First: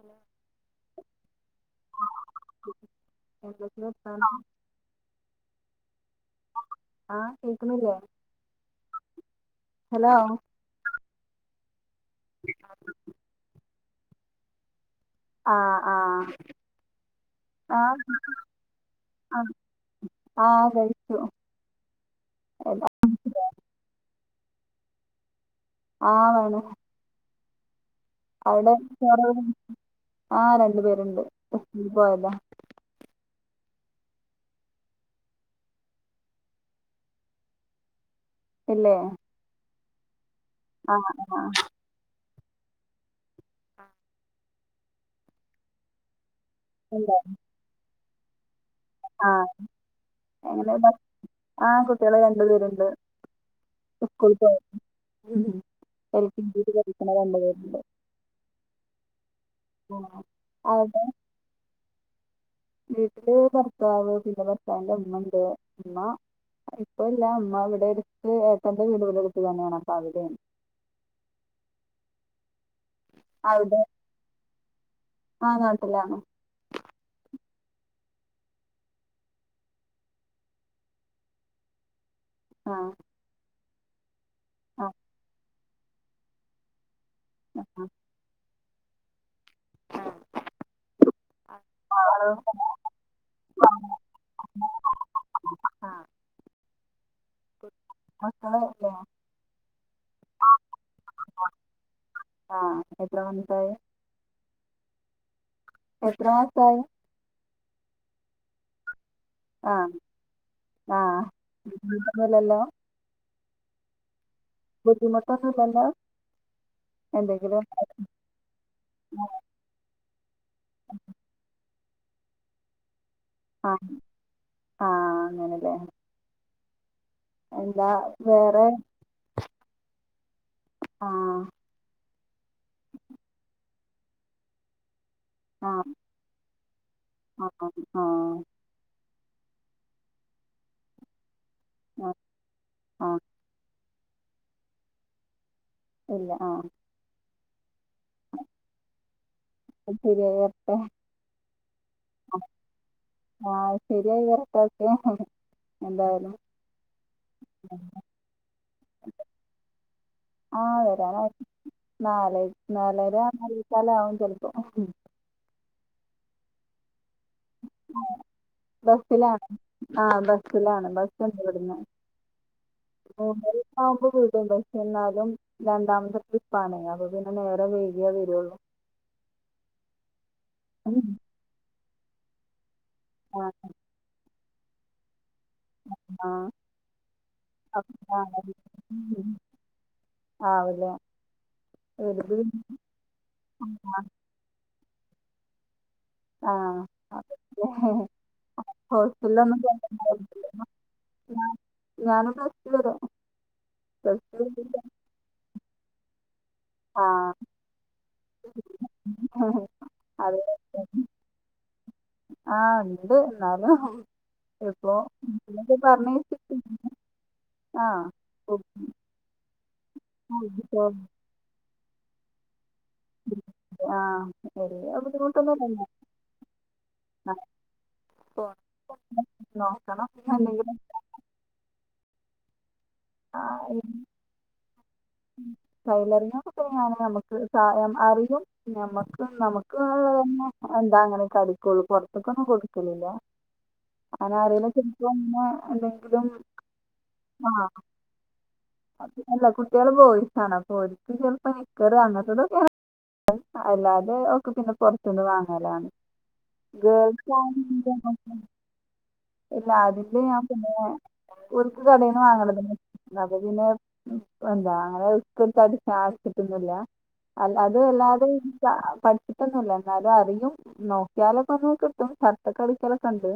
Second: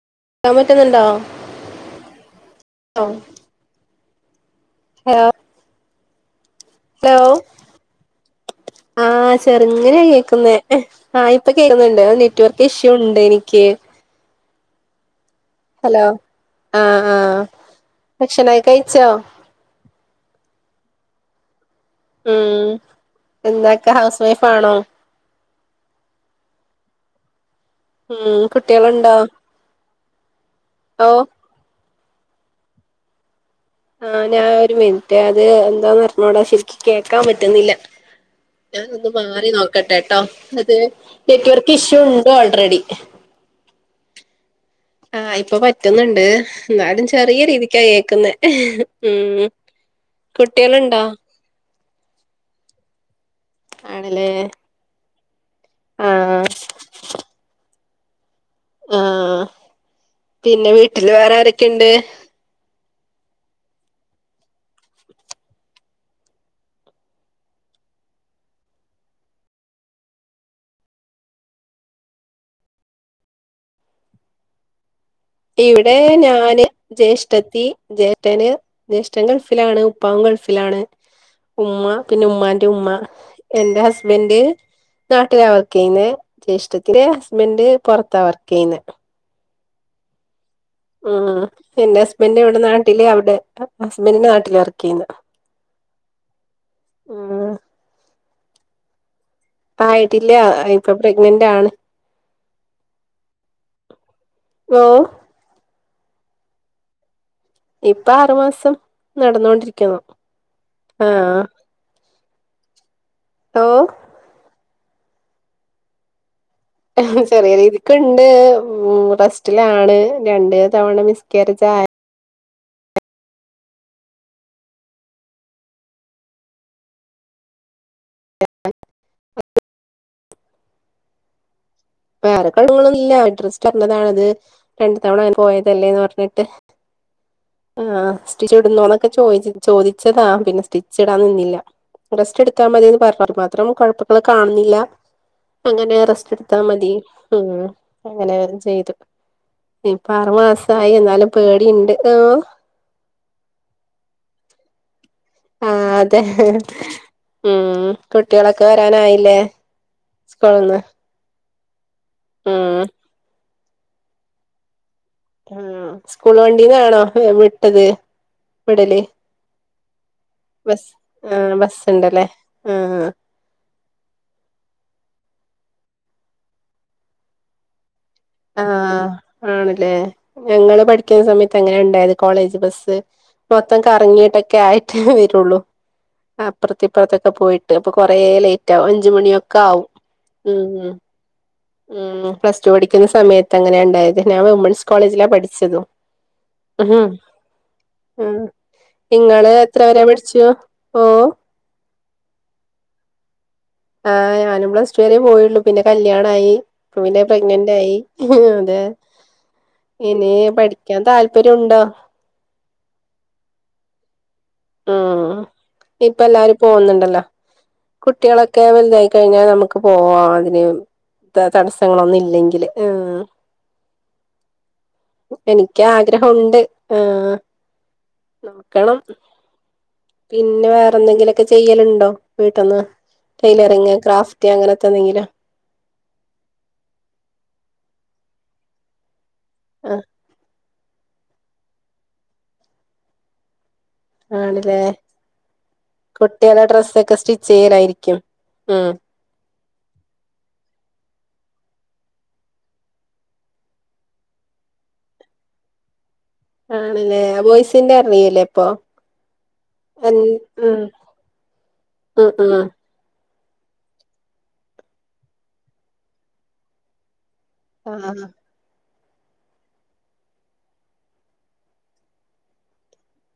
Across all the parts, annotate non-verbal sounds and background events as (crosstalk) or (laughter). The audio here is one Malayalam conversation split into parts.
ഹലോ പറ്റ്ന്നുണ്ടോ (unintelligible) (unintelligible) (unintelligible) ഹലോ ഹലോ ആഹ് കേൾക്കുന്നില്ലേ ആഹ് ഹലോ ചെറ്ങ്ങനെയേക്കുന്നേ ഏഹ് ആഹ് ഇപ്പ കേക്കുന്നുണ്ട് അഹ് നെറ്റ്‌വർക്ക് ഇഷ്യൂ ഉണ്ടെനിക്ക് ആഹ് ഹലോ ആഹ് ആഹ് ആഹ് ആഹ് ഭക്ഷണായ് കഴിച്ചോ ആഹ് ആഹ് കഴിച്ചു ഉം എന്താക്ക ഹൗസ് വൈഫാണോ ആഹ് ആണു ഉം അവ്ടെ കുട്ടികളുണ്ടോ (unintelligible) ആഹ് രണ്ടു ഓ പേരുണ്ട് സ്കൂളി പോയതാ ആഹ് ഞാ ഒരു മിനിറ്റേ അത് എന്താന്നറ്ഞ്ഞൂടാ ശരിക്കും കേൾക്കാ പറ്റുന്നില്ല ഇല്ലേ ഞാനൊന്ന് മാറി നോക്കട്ടേട്ടോ (unintelligible) ആഹ് ആഹ് നെറ്റ്‌വർക്ക് ഇഷ്യൂണ്ട് ഓൾറെഡി ആഹ് ആഹ് ഇപ്പൊ പറ്റ്ന്നുണ്ട് ന്നാലും ഉണ്ട് ചെറിയ രീതിക്കായേക്കുന്നേ ഉം ആഹ് എങ്ങനെ ബ കുട്ടിയള്ണ്ടോ? ആഹ് കുട്ടിയള് രണ്ട് പേരുണ്ട് ആണല്ലേ സ്കൂളി പോയെ എൽ കെ ആഹ് ജിയില് പഠിക്ക്ണ രണ്ട് പേരുണ്ട് ആഹ് ആഹ് പിന്നെ അവിടെ വീട്ടില് വേറെ ആരൊക്കെണ്ട്? വീട്ടില് ഭർത്താവ് പിന്നെ ഭർത്താവിന്റെ ഉമ്മണ്ട് ഉമ്മ ഇപ്പൊയില്ല ഇമ്മ ഇവിടെ എടുത്ത് ഏട്ടന്റെ വീട് ഇവടെ അട്ത്ത് തന്നെയാണ് അപ്പ അവിടെ അവ്ടെ? ഇവിടെ ഞാന് ജ്യേഷ്ഠത്തി ജ്യേഷ്ഠന് ജ്യേഷ്ഠൻ ഗൾഫിലാണ് ഉപ്പാവും ഗൾഫിലാണ് ഉമ്മ പിന്നെ ഉമ്മാന്റെ ആ ഉമ്മ എന്റെ ഹസ്ബൻഡ് ആ നാട്ടിലാ വർക്കെയ്യുന്നെ ജേഷ്ഠത്തിന്റെ ആ ഹസ്ബൻഡ് പൊറത്താ വർക്കെയ്യുന്നേ ഉം ആ എന്റെ ആള് ഹസ്ബൻഡ് ഇവടെ നാട്ടില് അവ്ടെ ആ, (unintelligible) ഹസ്ബൻഡിന്റെ നാട്ടിലാ വർക്കെയ്യുന്നേ ആ. ഉം (unintelligible) മക്കള് ഇല്ലേ? പ്പായിട്ടില്ലാ ഇപ്പം പ്രഗ്നന്റാണ് ആഹ് ഇപ്പ എത്ര (unintelligible) വോ എത്രമാസായി ഇപ്പാറുമാസം നടന്നോണ്ടിരിക്കാന്നു ആഹ് (unintelligible) അല്ലല്ലോ ഓഹ് ബുദ്ധിമുട്ടൊന്നുല്ലല്ലോ ചെറിയ രീതിക്ക്ണ്ട് ഉം റസ്റ്റിലാണ് രണ്ട് തവണ മിസ്കേരേജാ ആഹ് ആഹ് അങ്ങനെല്ലേ എന്താ വേറെ ആഹ് വേറെ കൊഴ്പ്പങ്ങളൊന്നില്ല ബെഡ് റെസ്റ്റ് പറ്ഞ്ഞതാണത്. രണ്ട് തവണ അ ആ പോയതല്ലേന്ന് പറഞ്ഞിട്ട് ആ ആ ആഹ് (unintelligible) ഇട്ന്നോന്നൊക്കെ ചോയ്ച്ച് ചോദിച്ചതാ പിന്നെ സ്റ്റിച്ച്ടാൻ നിന്നില്ല ആ റെസ്റ്റെടുത്താ മതിന്ന് ആ പറഞ്ഞത് (unintelligible) മാത്രം കൊഴപ്പങ്ങളെ കാണുന്നില്ല അങ്ങനെ ഇല്ല റസ്റ്റെട് ആ തി ഉം അങ്ങനെ അവരും ചെയ്തു ഇപ്പാറു ശരിയായി വരട്ടെ മാസായി എന്നാലും പേടിണ്ട് ഏഹ് ആഹ് ശരിയായി വെരട്ടൊക്കെ ആ അതെ ഉം കുട്ടികളൊക്കെ വരാനായില്ലേ? ആഹ സ്കൂളിന്ന് വരാനായി നാലെ ഉം നാലര മുക്കാലാആവും ചെലപ്പോ? ഉ സ്കൂൾ വണ്ടീലാണോ വിട്ടത്. വിടല് ബസ്സിലാണ് ആഹ ബസ് ബസ്സിലാണ് ബസ്സുണ്ട് ആഹ് ഇവിടുന്ന് ബസ്സുണ്ടല്ലേ ആഹ് (unintelligible) ആവുമ്പോ വീട്ണ്ട് പക്ഷെ എന്നാലും രണ്ടാമത്തെ ട്രിപ്പ ആണ് അപ്പൊ പിന്നെ നേരെ വ ഏ നിരോധ് - ആ ആണല്ലേ ഞങ്ങള് പഠിക്കുന്ന സമയത്ത് എങ്ങനെ ഉണ്ടായത് കോളേജ് ബസ് ആഹ് മൊത്തം കറങ്ങിട്ടൊക്കെ ആയിട്ടേ വരുള്ളൂ ആഹ് അപ്പുറത്തെ ഇപ്പുറത്തൊക്കെ പോയിട്ട് അപ്പൊ കൊറേ ലേറ്റ് ആകും അഞ്ചുമ മണിയൊക്കെ ആകും. ആവുല്ലേ? ഉ പ്ലസ ടു പഠിക്കുന്ന സമയത്ത് അങ്ങനെ ഉണ്ടായത് ഞാൻ വിമൻസ് കോളേജിലാ പഠിച്ചതു ആഹ് ഹഹ ഉ ഇങ്ങള് ഹോസ്റ്റലിലൊന്നും എത്ര വരെ പടിച്ചോ ഓ ഞാനും പ്ലസ്റ്റുവരെ ആ് ഞാനും പ്ലസ് ടു വരെേ പോയുള്ളു പിന്നെ കല്യാണായി പിന്നെപ്രഗ്നന്റ് ആയി അതെ ആഹ് ഇനി അത് പഠിക്കാൻ താല്പര്യംണ്ടോ? ആഹ് ഉണ്ട് എന്നാലും എപ്പോ ഉം (unintelligible) പറഞ്ഞെ ഇപ്പ എല്ലാരും (unintelligible) പോകുന്നുണ്ടല്ലോ കുട്ടികളൊക്കെ വലുതായി കഴിഞ്ഞാ നമുക്ക് പോവാ അതിന് ത തടസ്സങ്ങളൊന്നും ഇല്ലെങ്കില് ആഹ് ആഹ് വല്യ ബുദ്ധിമുട്ടൊന്നും എനിക്ക് ഇല്ലല്ലേ ആഗ്രഹമുണ്ട് ആഹ് നോക്കണം നോക്കണം അല്ലെങ്കിലും ഒക്കെ ചെയ്യലുണ്ടോ വീട്ട്ന്ന് ടൈലറിങ് ക്രാഫ്റ്റ് അങ്ങനത്തെ എന്തെങ്കിലും ഉം ടൈലറിങ്ങൊക്കെ തുടങ്ങാന് നമ്മുക്ക് സ യമ്മ് അറിയും നമ്മക്ക് ആഹ് നമ്മുക്ക്ള്ളതന്നെ എന്താ അങ്ങനെക്കടിക്കുള്ളൂ പുറത്തേക്കൊന്നും കൊടുക്കലില്ല അങ്ങനെ ആരെങ്കിലും ആണില്ലേ ചിലപ്പോ ഇങ്ങനെ എന്തെങ്കിലും കുട്ടികളെ ഡ്രെസ്സൊക്കെ സ്റ്റിച്ച് ആഹ് ചെയ്യലായിരിക്കും ഉം അല്ല കുട്ടികള് ബോയിസാണ് അപ്പൊ ഓരിക്ക് ചെല്പ്പോ നിക്കറ് അങ്ങത്തതൊക്കെ ങ്ങ അല്ലാ അത് ഒക്കെ പിന്നെ പൊറത്തുന്ന് വാങ്ങലാണ് ആണല്ലേ ഗേൾസ് ബോയ്സിന്റ ആണെന്നുണ്ടെങ്കിൽ അർണിയല്ലേ അപ്പൊ ഇല്ല ആതില് ഞാൻ പിന്നെ ഇവർക്ക് കടെന്ന് ഉം ഉം വാങ്ങല് (unintelligible) അത് പിന്നെ ഉം എന്താ അങ്ങനെ കൃത്യായിട്ട് ശാസിച്ചിട്ടൊന്നുല്ല അല്ല അത് ആഹ് അല്ലാതെ പിന്നെ ജാ പന് കിട്ടുന്നില്ല എന്നാലും അറിയും നോക്കിയാലൊക്കെ ഒന്ന് കിട്ടും ഷർട്ടൊക്കെ അടിക്കലൊക്കെ ഉണ്ട്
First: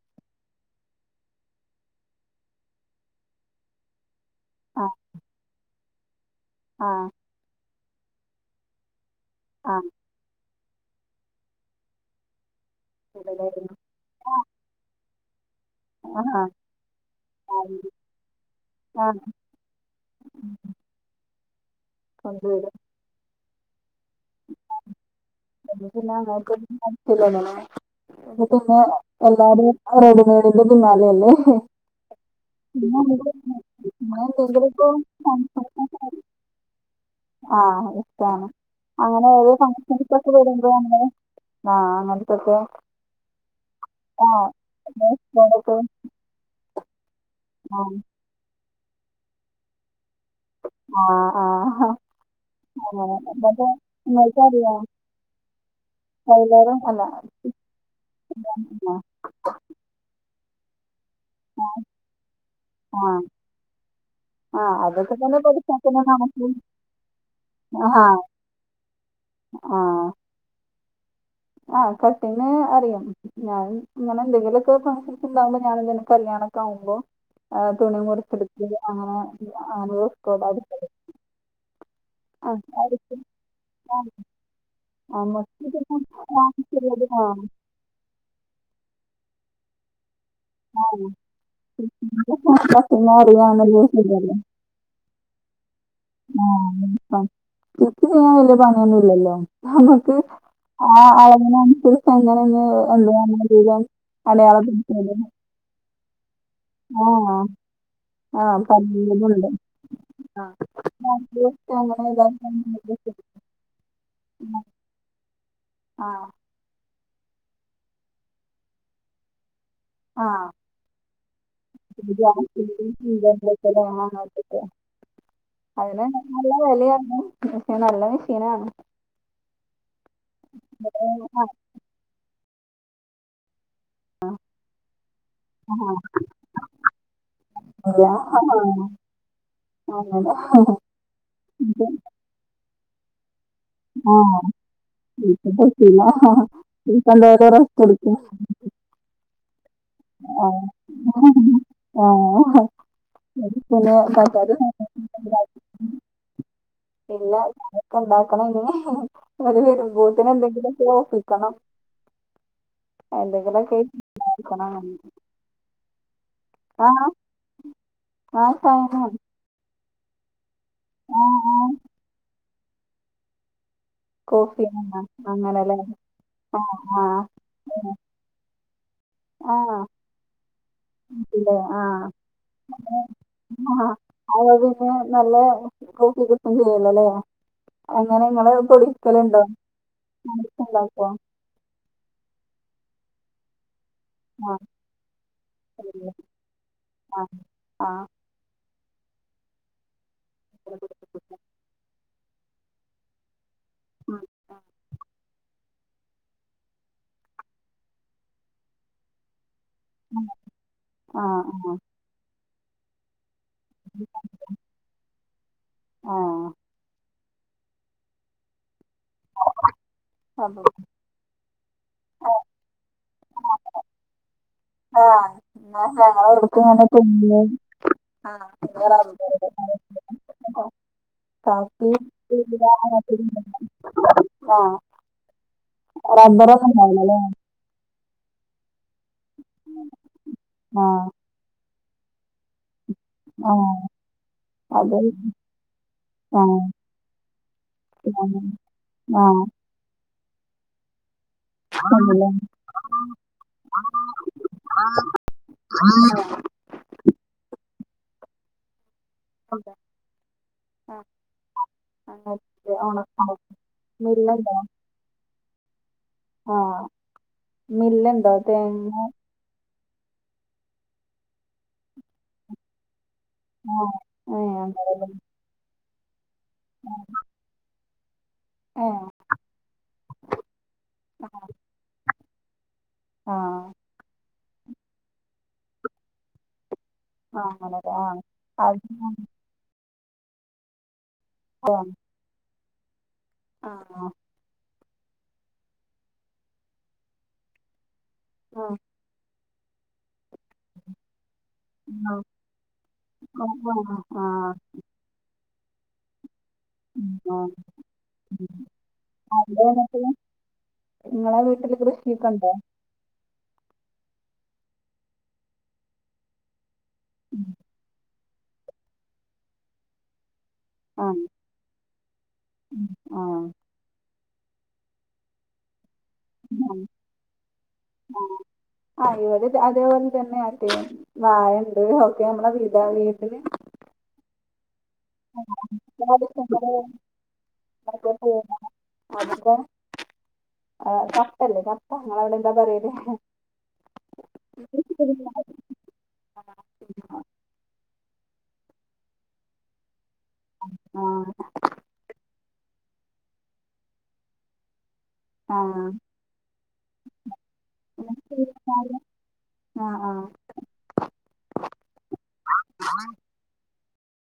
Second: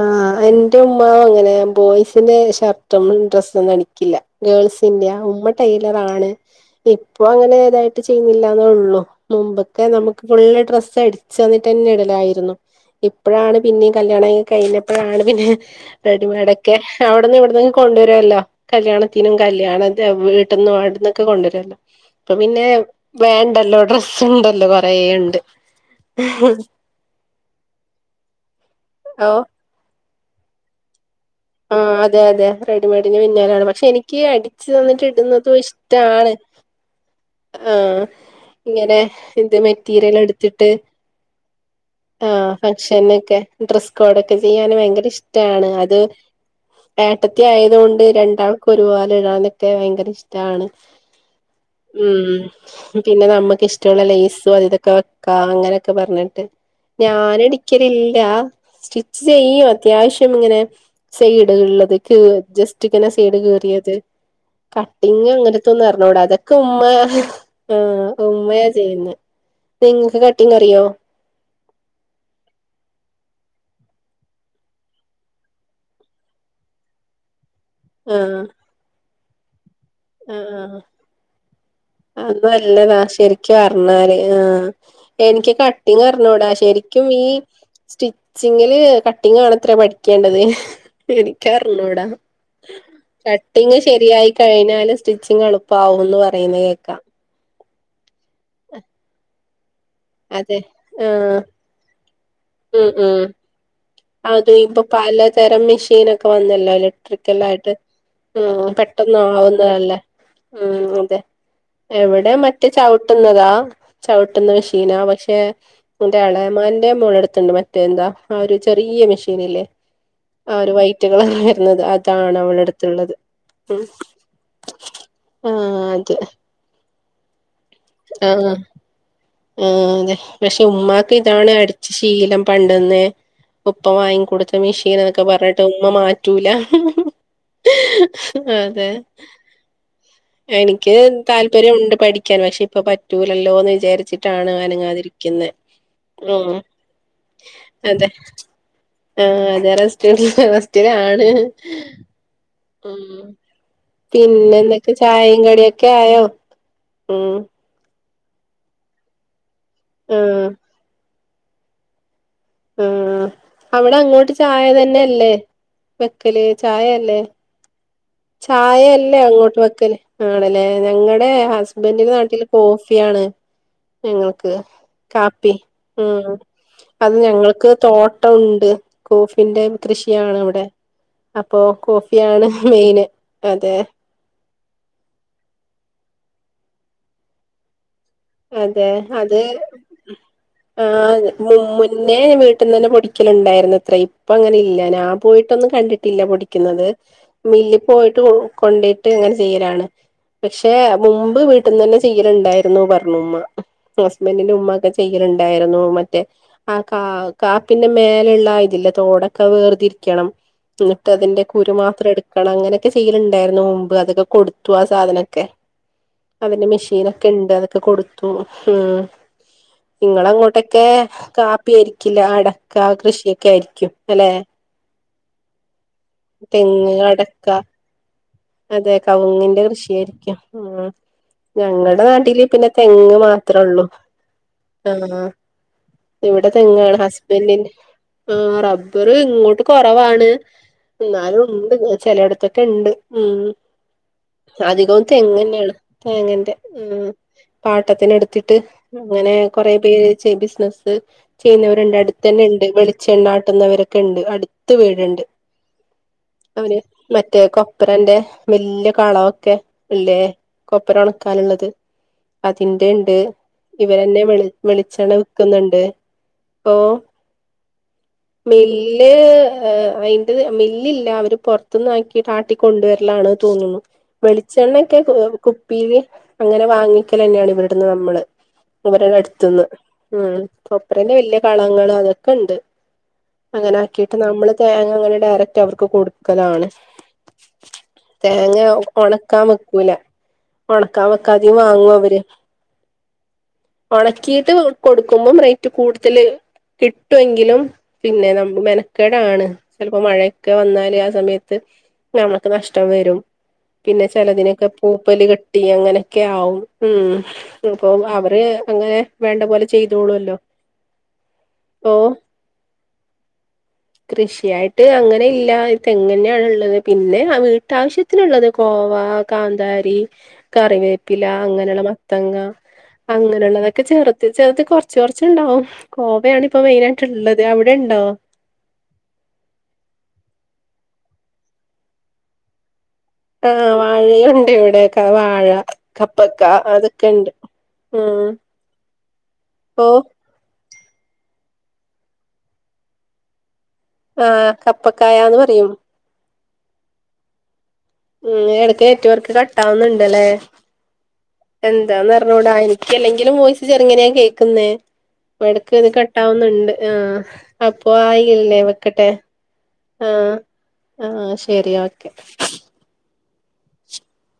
ആഹ് എന്റെ ഉമ്മാ അങ്ങനെ ബോയ്സിന്റെ ഷർട്ടും ഡ്രസ്സൊന്നും അടിക്കില്ല ആ ഗേൾസിന്റെയാ ഉമ്മ ടൈയിലറാണ് ആ ഇപ്പൊ അങ്ങനെ ഏതായിട്ട് ചെയ്യുന്നില്ലാന്നെ ഉള്ളു ആ മുമ്പൊക്കെ നമുക്ക് ഫുള്ള് ഡ്രസ്സ് അടച്ച് തന്നിട്ട് തന്നെ ഇടലായിരുന്നു ഇപ്പഴാണ് ഇടലായിരുന്നു പിന്നേം ആ കല്യാണക്ക കഴിഞ്ഞപ്പഴാണ് പിന്നെ ആ ആ റെഡിമെഡ് ഒക്കെ അവിടുന്നും ഇവിടുന്നക്കെ കൊണ്ടുവരുവല്ലോ ആ കല്യാണത്തിനും കൽ ല്യാണത്തി വീട്ടിന്നും അവിടുന്നൊക്കെ കൊണ്ടുവരവല്ലോ അപ്പൊ പിന്നെ കൊണ്ടുവരും വേണ്ടല്ലോ ഡ്രസ്സ് ഉണ്ടല്ലോ കൊറെ ഉണ്ട് എങ്കി പിന്നെ മോൾക്ക് വേണ്ടി (unintelligible) എങ്കി പിന്നെ ഓഹ് എല്ലാരും റെഡിമേഡിന്റെ പിന്നാലെ അല്ലെ ആഹ് അതെ അതെ റെഡിമെയ്ഡിന് പിന്നാലാണ് പക്ഷെ എനിക്ക് (inaudible) ള് ആഹ് ഇങ്ങനെ അങ്ങനെ ഓരോ ഇത് മെറ്റീരിയൽ ഫംഗ്ഷൻസൊക്കെ എടുത്തിട്ട് വരുമ്പോ നമ്മള് ആ ആഹ് അങ്ങനത്തൊക്കെ ഫങ്ങ്ഷനൊക്കെ ഡ്രസ്സ് ആ കോഡൊക്കെ ചെയ്യാൻ ഭയങ്കര ഇഷ്ടാണ് ഒക്കെ അത് ഏട്ടത്തി ആയത് ആ കൊണ്ട് രണ്ടാൾക്കും ഒരുപോലെ ഇടാനൊക്കെ ഭയങ്കര ഇഷ്ട്ടാണ് ആഹ് ആഹ് ഉം പിന്നെ നമ്മക്ക് ഇഷ്ട്ടൊള്ള ലേയ്സും അതി നിങ്ങൾക്കറിയോ ഇതൊക്കെ വെക്കാ അങ്ങനൊക്കെ പറഞ്ഞിട്ട് ടൈലറിങ് അല്ല ഞാനടിക്കലില്ല ആ സ്റ്റിച്ച് ചെയ്യും അത്യാവശ്യം ഇങ്ങനെ സൈഡ്കളിലെദ് കി ജസ്റ്റ് ഇങ്ങനെ സൈഡ് കീറിയത് ആ ആ അതൊക്കെ കട്ടിങ്ങ് തന്നെ ങ്ങൻത്തെ പഠിച്ചാൽ ഒന്നും തന്നെ അറിഞ്ഞുകൂടാ അതെക് നമുക്ക് ക്കെ ഉമ്മയാ ആ ആഹ് ഉമ്മയാ ചെയ്യുന്നെ നിങ്ങക്ക് കട്ടിങ്ങ് അറിയോ ആഹ് കട്ടിങ്ങ് അറിയും ഞാൻ ഇങ്ങനെന്തെങ്കിലു ഒക്കെ ഫങ്ഷൻസ് ഉണ്ടാകുമ്പോ ഞാനെന്താണ് കല്ല്യാണൊക്കെ ആകുമ്പോ ആഹ് തുണി ആഹ് മുറിച്ചെടുത്ത് അങ്ങനെ അത് ഡ്രസ്സ്‌ കോഡ്ആകും ആഹ് അത് നല്ലതാ അടിച്ച് ശരിക്കു ആ അർഞ്ഞാല് ആഹ് ആ എനിക്ക് മൊത്തത്തിൽ കട്ട് ട്ടിങ്ങ് പിന്നെ ആ അറിഞ്ഞൂടാ ശരിക്കും ചെറിയത് ഈ ആ സ്റ്റിച്ചിങ്ങില് കട്ടിംങ്ങ് ആണത്രെ പഠിക്കേണ്ടത് ആ എനിക്കറിഞ്ഞൂടാ പശുവിനെ അറിയാൻ കട്ടിങ്ങ് വലിയ ശരിയായി സുഖല്ലേ. കഴിഞ്ഞാല് സ്റ്റിച്ചിങ്ങ് എളുപ്പാകൂന്ന് പറയുന്ന് കേക്കാ സ്റ്റിച്ച് ചെയ്യാൻ വല്ല്യ പണിയൊന്നും ഇല്ലല്ലോ ക്ക്‌ അതെ ആ ആഹ് അളവിനനുസരിച്ച് അങ്ങനെ ഒന്ന് (unintelligible) അതെ ഇപ്പൊ പലതരം മെഷീനൊക്കെ വന്നല്ലോ ആഹ് ഇലക്ട്രിക്കലായിട്ട് ആഹ് ഉം പെട്ടന്ന് പതിഞ്ഞതുണ്ട്. ആവുന്നതല്ലേ ഉം തെ അങ്ങനെ എവിടെ ഇതാക്കാൻ മറ്റേ ചവിട്ടുന്നതാ ചവിട്ടുന്ന മെഷീനാ പക്ഷേ എന്റെ ആഹ് എളേമാൻ (unintelligible) മോളെടുത്തുണ്ട് മറ്റേ എന്താ ആ ഒരു ചെറിയ മെഷീനില്ലേ ആഹ് ഒരു വയ്റ്റ് കളറ് വരുന്നത് അതാണ് അവളടുത്തുള്ളത് ഉം അങ്ങനത്തൊക്കെ ആ അതിന് അത് നല്ല വെലയാണ് (unintelligible) ആഹ് ആഹ് അതെ പക്ഷേ ഉമ്മാക്ക് ഇതാണ് അടി ച്ച് ശീലം പണ്ടന്നേ ഉപ്പ വാങ്ങിക്കൊടുത്ത മെഷീനാന്നൊക്കെ പറഞ്ഞിട്ട് ആഹ് ഉമ്മ മാറ്റൂലാ ആഹ് അതെ അങ്ങനെ. എനിക്ക് താല്പര്യം ഉണ്ട് പഠിക്ക ക്കാന് പക്ഷേപ്പ പറ്റൂലല്ലോന്ന് വിചാ ആഹ് വിചാരിച്ചിട്ടാണ് അനങ്ങാതിരിക്കുന്നെ ഇപ്പൊ പറ്റൂല. ഉം ഇപ്പൊ എന്തായാലും റെസ്റ്റ് അതെ എടുക്കും. ആഹ് അതേ റെസ്റ്റ് ആഹ്. റസ്റ്റിലാണ് ആഹ്. ഉം പിന്നെ പറ്റാത്ത സമയത്ത് പിന്നെന്തൊക്കെ ചായയും കടിയൊക്കെ ആയോ ഉം ഇല്ലാ (unintelligible) ഒക്കെണ്ടാക്കണൊള്ളൂ ഓല് വരുമ്പോത്തിന് ആഹ് എന്തെങ്കിലും ഓപ്പിക്കണം ഉം അവിടെ അങ്ങോട്ട് ചായ അങ്ങനെ. തന്നെഅല്ലേ വെക്കല് ആഹ് ചായയല്ലേ ആഹ് ചായന്നോ? ചായയല്ലേ അങ്ങോട്ട് വെക്കല് ആണല്ലേ ഞങ്ങളുടെ ആഹ് ആഹ് ഹസ്ബന്റ്ന്റെ നാട്ടില് കോഫിയിയാണ് ഞങ്ങൾക്ക് കോഫി ആണോ? കാപ്പി അങ്ങനെല്ലേ. ഉം ആഹ് അത് ആഹ്. ഞങ്ങൾക്ക് തോ ട്ട ഉണ്ട് കോഫിന്റെ ആഹ് കൃഷിയാണ് ഇവിടെ ഇല്ലേ അപ്പോ ആഹ്. കോഫിയാണ് മെയിന് അതേ (unintelligible) നല്ല കോഫി കിട്ടും ചെയ്യല്ലോലേ അങ്ങനെ ഇങ്ങള് അതെ അത് പൊടിക്കലുണ്ടോ (unintelligible) മുമ്മുന്നേ വീട്ടിൽ നിന്ന് തന്നെ പൊടിക്കലുണ്ടായിരുന്നുത്രയും ഇപ്പ ആ അങ്ങനെ ഇല്ല ഞാൻ പോയിട്ടൊന്നും കണ്ടിട്ടില്ല പൊടിക്കുന്നത് ആ മില്ല് ആ പോയിട്ട് കൊണ്ടോയിട്ട് ഇങ്ങനെ ചെയ്യലാണ് പക്ഷേ മുമ്പ് വീട്ടിന്നന്നെ ചെയ്യലുണ്ടായിരുന്നു പറഞ്ഞുമ്മ ഉം. ഹസ്ബന്റിന്റെ ഉമ്മ ഒക്കെ ചെയ്യലുണ്ടായിരുന്നു മറ്റേ ആ കാ കാ പിന്നെ മേലള്ള ഇതില്ലേ തോടൊക്കെ വേർതി ക്കണം എന്നിട്ട് ആ ആ അതിന്റെ കുരു മാത്രം എടു ക്കണം അങ്ങനെയൊക്കെ ചെയ്യലുണ്ടായിരുന്നു മുമ്പ് അതൊക്കെ കൊടുത്തു ആ സാധനൊക്കെ ആ അതിന്റെ മെഷീനൊക്കെണ്ട് അതൊക്കെ കൊടുത്തു ഉം നിങ്ങള അത് അങ്ങോട്ടൊക്കെ കാപ്പി ആയിരിക്കില്ല ആ അടക്ക കൃഷിയൊക്കെ ആയിരിക്കും അല്ലേ ആഹ് ന്നാ ഞങ്ങളെവിട്ക്കും തെങ്ങ് അടക്ക (unintelligible) ആഹ് അതെ കവുങ്ങിന്റെ കൃഷിയായിരിക്കും ഉം കാപ്പി ഞങ്ങടെ നാട്ടില് തേയില പിന്നെ അങ്ങനത്തെ തെങ്ങ് മാത്രള്ളൂ ആ ആഹ് ഇവിടെ റബ്ബറൊന്നും തെങ്ങാണ് ഉണ്ടാവില്ലല്ലേ ഹസ്ബൻന്റിന്റെ ആ റബ്ബർ ഇങ്ങോട്ട് കുറവാണ് ആ എന്നാലും ഉണ്ട് ചിലയിടത്തൊക്കെ ഉണ്ട് ഉം ആഹ് അധികവും തെങ്ങന്നെയാണ് ആ തേങ്ങേന്റെ ഉആ പാട്ടത്തിനെടുത്തിട്ട് ആ അങ്ങനെ കൊറെ പേര് ചെംബിസിനസ്സ് ചെയ്യുന്നവരുണ്ട് ആണല്ലേ അടുത്തന്നെ ഇണ്ട് വെളിച്ചെണ്ണാട്ടുന്നവരൊക്കെ ഇണ്ട് അടുത്ത് വീടുണ്ട് ആഹ് അവന് മറ്റേ കൊപ്പ്രന്റെ വല്ല്യ കള ക്കെ അല്ലേ കൊപ്ര ഒണക്കാനുള്ളത് അങ്ങനെ അതിന്റെ ഇണ്ട് ഉണക്കം ഇവരന്നെ വെളി മില്ലുണ്ടോ വെളിച്ചെണ്ണ വിക്ക്ന്ന്ണ്ട് ആ ഓഹ് മില്ലുണ്ടോ തേങ്ങ മില്ല് അ മില്ലില്ല അവര് പുറത്തുന്ന് ആക്കി ആട്ടി കൊണ്ടുവരലാണ് തോന്നുന്നു ആഹ് ഏഹ് വെളിച്ചെണ്ണക്ക് അങ്ങനെല്ലേ കുപ്പീല് അങ്ങനെ വാങ്ങിക്കലന്നാണ് ഇവിടെന്ന് നമ്മള് അവര്ടെ ഏഹ് അടുത്തുന്ന് ഉം കൊപ്പ്രേന്റെ വലിയ ആഹ് കളങ്ങളും അതൊക്കെണ്ട് ആഹ് അങ്ങനെ ആക്കിട്ട് നമ്മള് തേങ്ങ അങ്ങനെ ഡയറക്റ്റ് അവർക്ക് കൊടുക്കലാണ് ആഹ് അങ്ങനെല്ലേ ആഹ് തേങ്ങ അത് ഉണക്കാൻ വെക്കൂല ഒണക്കാൻ വെക്കാങ്കീ വാങ്ങും അവര് ആഹ് ആഹ് ഒണക്കീട്ട് കൊടുക്കുമ്പം റേറ്റ് കൂടുതല് കിട്ടു എങ്കിലും പിന്നെ നമ്മക്ക് ആഹ് മെനക്കേടാണ് ചെലപ്പോ മഴയൊക്കെ വന്നാല് ആ സ സമയത്ത് നമ്മക്ക് നഷ്ടം വരും പിന്നെ ആഹ് ആഹ് ചെലതിനൊക്കെ പൂപ്പല് കെട്ടി അങ്ങനൊക്കെ ആവും ഉം അപ്പൊ അവര് അങ്ങനെ വേണ്ട അവിടെ പോലെ എന്നിട്ട് ചെയ്തോളൂല്ലോ നിങ്ങളെ വീട്ടില് ഓ കൃഷിക്ക്ണ്ടോ കൃഷിയായിട്ട് അങ്ങനെ ഇല്ല തെങ്ങന്നെ യാണ്ള്ളത് പിന്നെ ആ വീട്ടാവശ്യത്തി ത്തിനുള്ളത് കോവ കാന്താരി കറിവേപ്പില ആഹ് അങ്ങനെയുള്ള മത്തങ്ങ ആഹ് അങ്ങനെയുള്ളതൊക്കെ ചെറുത്തി ചെറത്തി കൊറച്ച് കൊറച്ചുണ്ടാവും കോവയാണിപ്പോ മെയിനായിട്ട്ള്ളത് അവിടെണ്ടോ? ആ ഇടെ അതേപോലെ തന്നെയ വായണ്ട് ഒക്കെ നമ്മളെ വീട വീട്ടില് ആ വാഴയുണ്ട് ഇവിടെ വാഴ കപ്പക്ക ആവശ്യത്തിന് അതൊക്കെണ്ട് ഓ (inaudible) ആ കപ്പല്ലേ കപ്പ നിങ്ങവിടെ എന്താ പറയല് ആഹ് കപ്പക്കായാന്ന് പറയും ഉം ഇടക്ക് നെറ്റ് വർക്ക് കട്ടാവുന്നുണ്ടല്ലേ ആഹ് എന്താന്ന് അറിഞ്ഞൂട എനക്ക് എല്ലെങ്കിലും വോയിസ് ചെറുങ്ങനെയ കേൾക്കുന്നെ എടക്ക് ആഹ് ഇത് ക ട്ടാവുന്നുണ്ട് ആ അപ്പൊ അങ്ങനെ ചെയ്യാൻ ആയില്ലേ പാടില്ല. വെക്കട്ടെ ആ ആ ആഹ് ആഹ് ശെരി ഓക്കെ